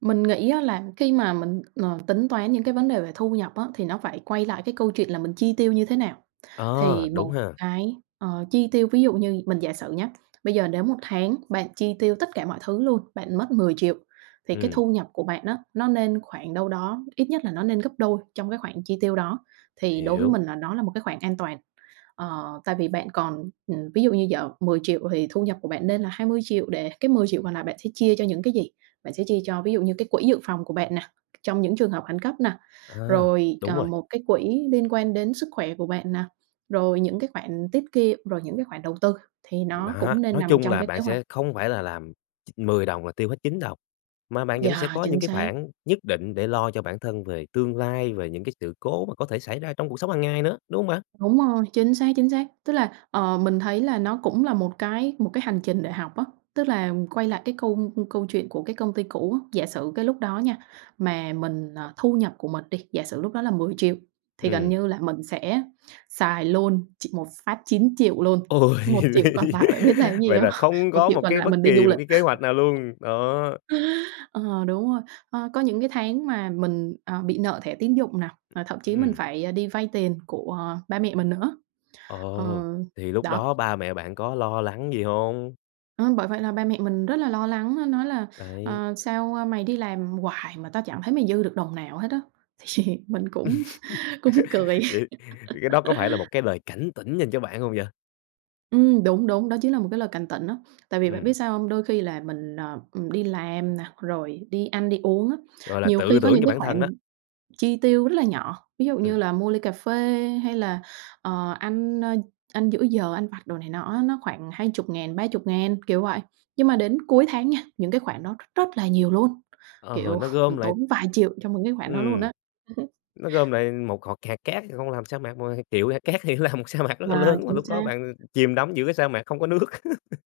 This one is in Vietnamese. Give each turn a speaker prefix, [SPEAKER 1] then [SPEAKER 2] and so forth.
[SPEAKER 1] Mình nghĩ á là khi mà mình, ờ, tính toán những cái vấn đề về thu nhập á thì nó phải quay lại cái câu chuyện là mình chi tiêu như thế nào.
[SPEAKER 2] Ờ,
[SPEAKER 1] Thì
[SPEAKER 2] đúng
[SPEAKER 1] một
[SPEAKER 2] ha.
[SPEAKER 1] cái, ờ, chi tiêu ví dụ như mình giả sử nhá, bây giờ nếu một tháng bạn chi tiêu tất cả mọi thứ luôn, bạn mất 10.000.000 thì cái
[SPEAKER 2] Ừm.
[SPEAKER 1] thu nhập của bạn á, nó nên khoảng đâu đó ít nhất là nó nên gấp đôi trong cái khoản chi tiêu đó. Thì đối với
[SPEAKER 2] Hiểu.
[SPEAKER 1] mình là nó là một cái khoảng an toàn. Ờ, tại vì bạn còn mình ví dụ như giờ 10.000.000 thì thu nhập của bạn nên là 20.000.000 để cái 10.000.000 còn lại bạn sẽ chia cho những cái gì? Bạn sẽ chia cho, ví dụ như, cái quỹ dự phòng của bạn nè, trong những trường hợp khẩn cấp nè,
[SPEAKER 2] À,
[SPEAKER 1] rồi,
[SPEAKER 2] đúng
[SPEAKER 1] ờ,
[SPEAKER 2] rồi.
[SPEAKER 1] một cái quỹ liên quan đến sức khỏe của bạn nè, rồi những cái khoản tiết kiệm, rồi những cái khoản đầu tư thì nó
[SPEAKER 2] Đó,
[SPEAKER 1] cũng nên
[SPEAKER 2] nói
[SPEAKER 1] nằm
[SPEAKER 2] chung
[SPEAKER 1] trong
[SPEAKER 2] là
[SPEAKER 1] cái
[SPEAKER 2] bạn
[SPEAKER 1] kế hoạch.
[SPEAKER 2] sẽ không phải là làm ch 10 đồng là tiêu hết 9 đồng, mà bạn vẫn sẽ
[SPEAKER 1] Yeah,
[SPEAKER 2] có
[SPEAKER 1] chính
[SPEAKER 2] những cái
[SPEAKER 1] xác.
[SPEAKER 2] khoản nhất định để lo cho bản thân về tương lai, về những cái sự cố mà có thể xảy ra trong cuộc sống hàng ngày nữa, đúng hông bạn?
[SPEAKER 1] Đúng rồi, chính xác, chính xác. Tức là, ờ, mình thấy là nó cũng là một cái một cái hành trình để học á, tức là quay lại cái câu câu chuyện của cái công ty cũ á, giả sử cái lúc đó nha, mà mình ờ, thu nhập của mình đi, giả sử lúc đó là 10.000.000 thì gần
[SPEAKER 2] Ừm.
[SPEAKER 1] như là mình sẽ xài luôn chỉ một phát 9.000.000 luôn,
[SPEAKER 2] Ôi,
[SPEAKER 1] 1.000.000 còn lại bạn biết làm cái gì
[SPEAKER 2] vậy
[SPEAKER 1] hông?
[SPEAKER 2] là không
[SPEAKER 1] một
[SPEAKER 2] có
[SPEAKER 1] triệu
[SPEAKER 2] một
[SPEAKER 1] còn
[SPEAKER 2] cái
[SPEAKER 1] lại
[SPEAKER 2] bất
[SPEAKER 1] mình đi du
[SPEAKER 2] kỳ một
[SPEAKER 1] lịch.
[SPEAKER 2] cái kế hoạch nào luôn, đó.
[SPEAKER 1] Ờ, đúng rồi, ờ, có những cái tháng mà mình, ờ, bị nợ thẻ tín dụng nè, và thậm chí mình
[SPEAKER 2] Ừm.
[SPEAKER 1] phải, ờ, đi vay tiền của ba mẹ mình nữa.
[SPEAKER 2] Ờ,
[SPEAKER 1] Ờ.
[SPEAKER 2] thì lúc
[SPEAKER 1] Đó.
[SPEAKER 2] đó ba mẹ bạn có lo lắng gì hông?
[SPEAKER 1] Ờm, bởi vậy là ba mẹ mình rất là lo lắng nói là
[SPEAKER 2] Đấy.
[SPEAKER 1] "Ờ, sao, ờ, mày đi làm hoài mà tao chẳng thấy mày dư được đồng nào hết á." Thì mình cũng cũng cười.
[SPEAKER 2] Vậy cái đó có phải là một cái lời cảnh tỉnh dành cho bạn hông vậy?
[SPEAKER 1] Ừm, đúng, đúng. Đó chính là một cái lời cảnh tỉnh á, tại vì bạn biết
[SPEAKER 2] Ừm.
[SPEAKER 1] sao hông? Đôi khi là mình, ờ, đi làm nè, rồi đi ăn đi uống á,
[SPEAKER 2] Gọi là
[SPEAKER 1] nhiều
[SPEAKER 2] tự
[SPEAKER 1] khi có
[SPEAKER 2] tưởng
[SPEAKER 1] những
[SPEAKER 2] cho
[SPEAKER 1] cái
[SPEAKER 2] bản thân đó.
[SPEAKER 1] khoản chi tiêu rất là nhỏ, ví dụ
[SPEAKER 2] Ừm.
[SPEAKER 1] như là mua ly cà phê hay là, ờ, ăn, ơ, ăn giữa giờ, ăn vặt đồ này nọ á, nó khoảng 20.000, 30.000, kiểu vậy. Nhưng mà đến cuối tháng nha, những cái khoản đó r rất là nhiều luôn,
[SPEAKER 2] Ờ,
[SPEAKER 1] kiểu,
[SPEAKER 2] nó gom
[SPEAKER 1] mình
[SPEAKER 2] lại
[SPEAKER 1] tốn vài triệu cho những cái khoản đó luôn
[SPEAKER 2] Ừm,
[SPEAKER 1] á.
[SPEAKER 2] nó gom lại một hột hạt cát không làm thành sa mạc, nhưng triệu hạt cát thì nó làm một sa mạc rất là
[SPEAKER 1] Ờ,
[SPEAKER 2] lớn, mà
[SPEAKER 1] chính
[SPEAKER 2] lúc đó
[SPEAKER 1] xác.
[SPEAKER 2] bạn chìm đắm giữa cái sa mạc không có nước.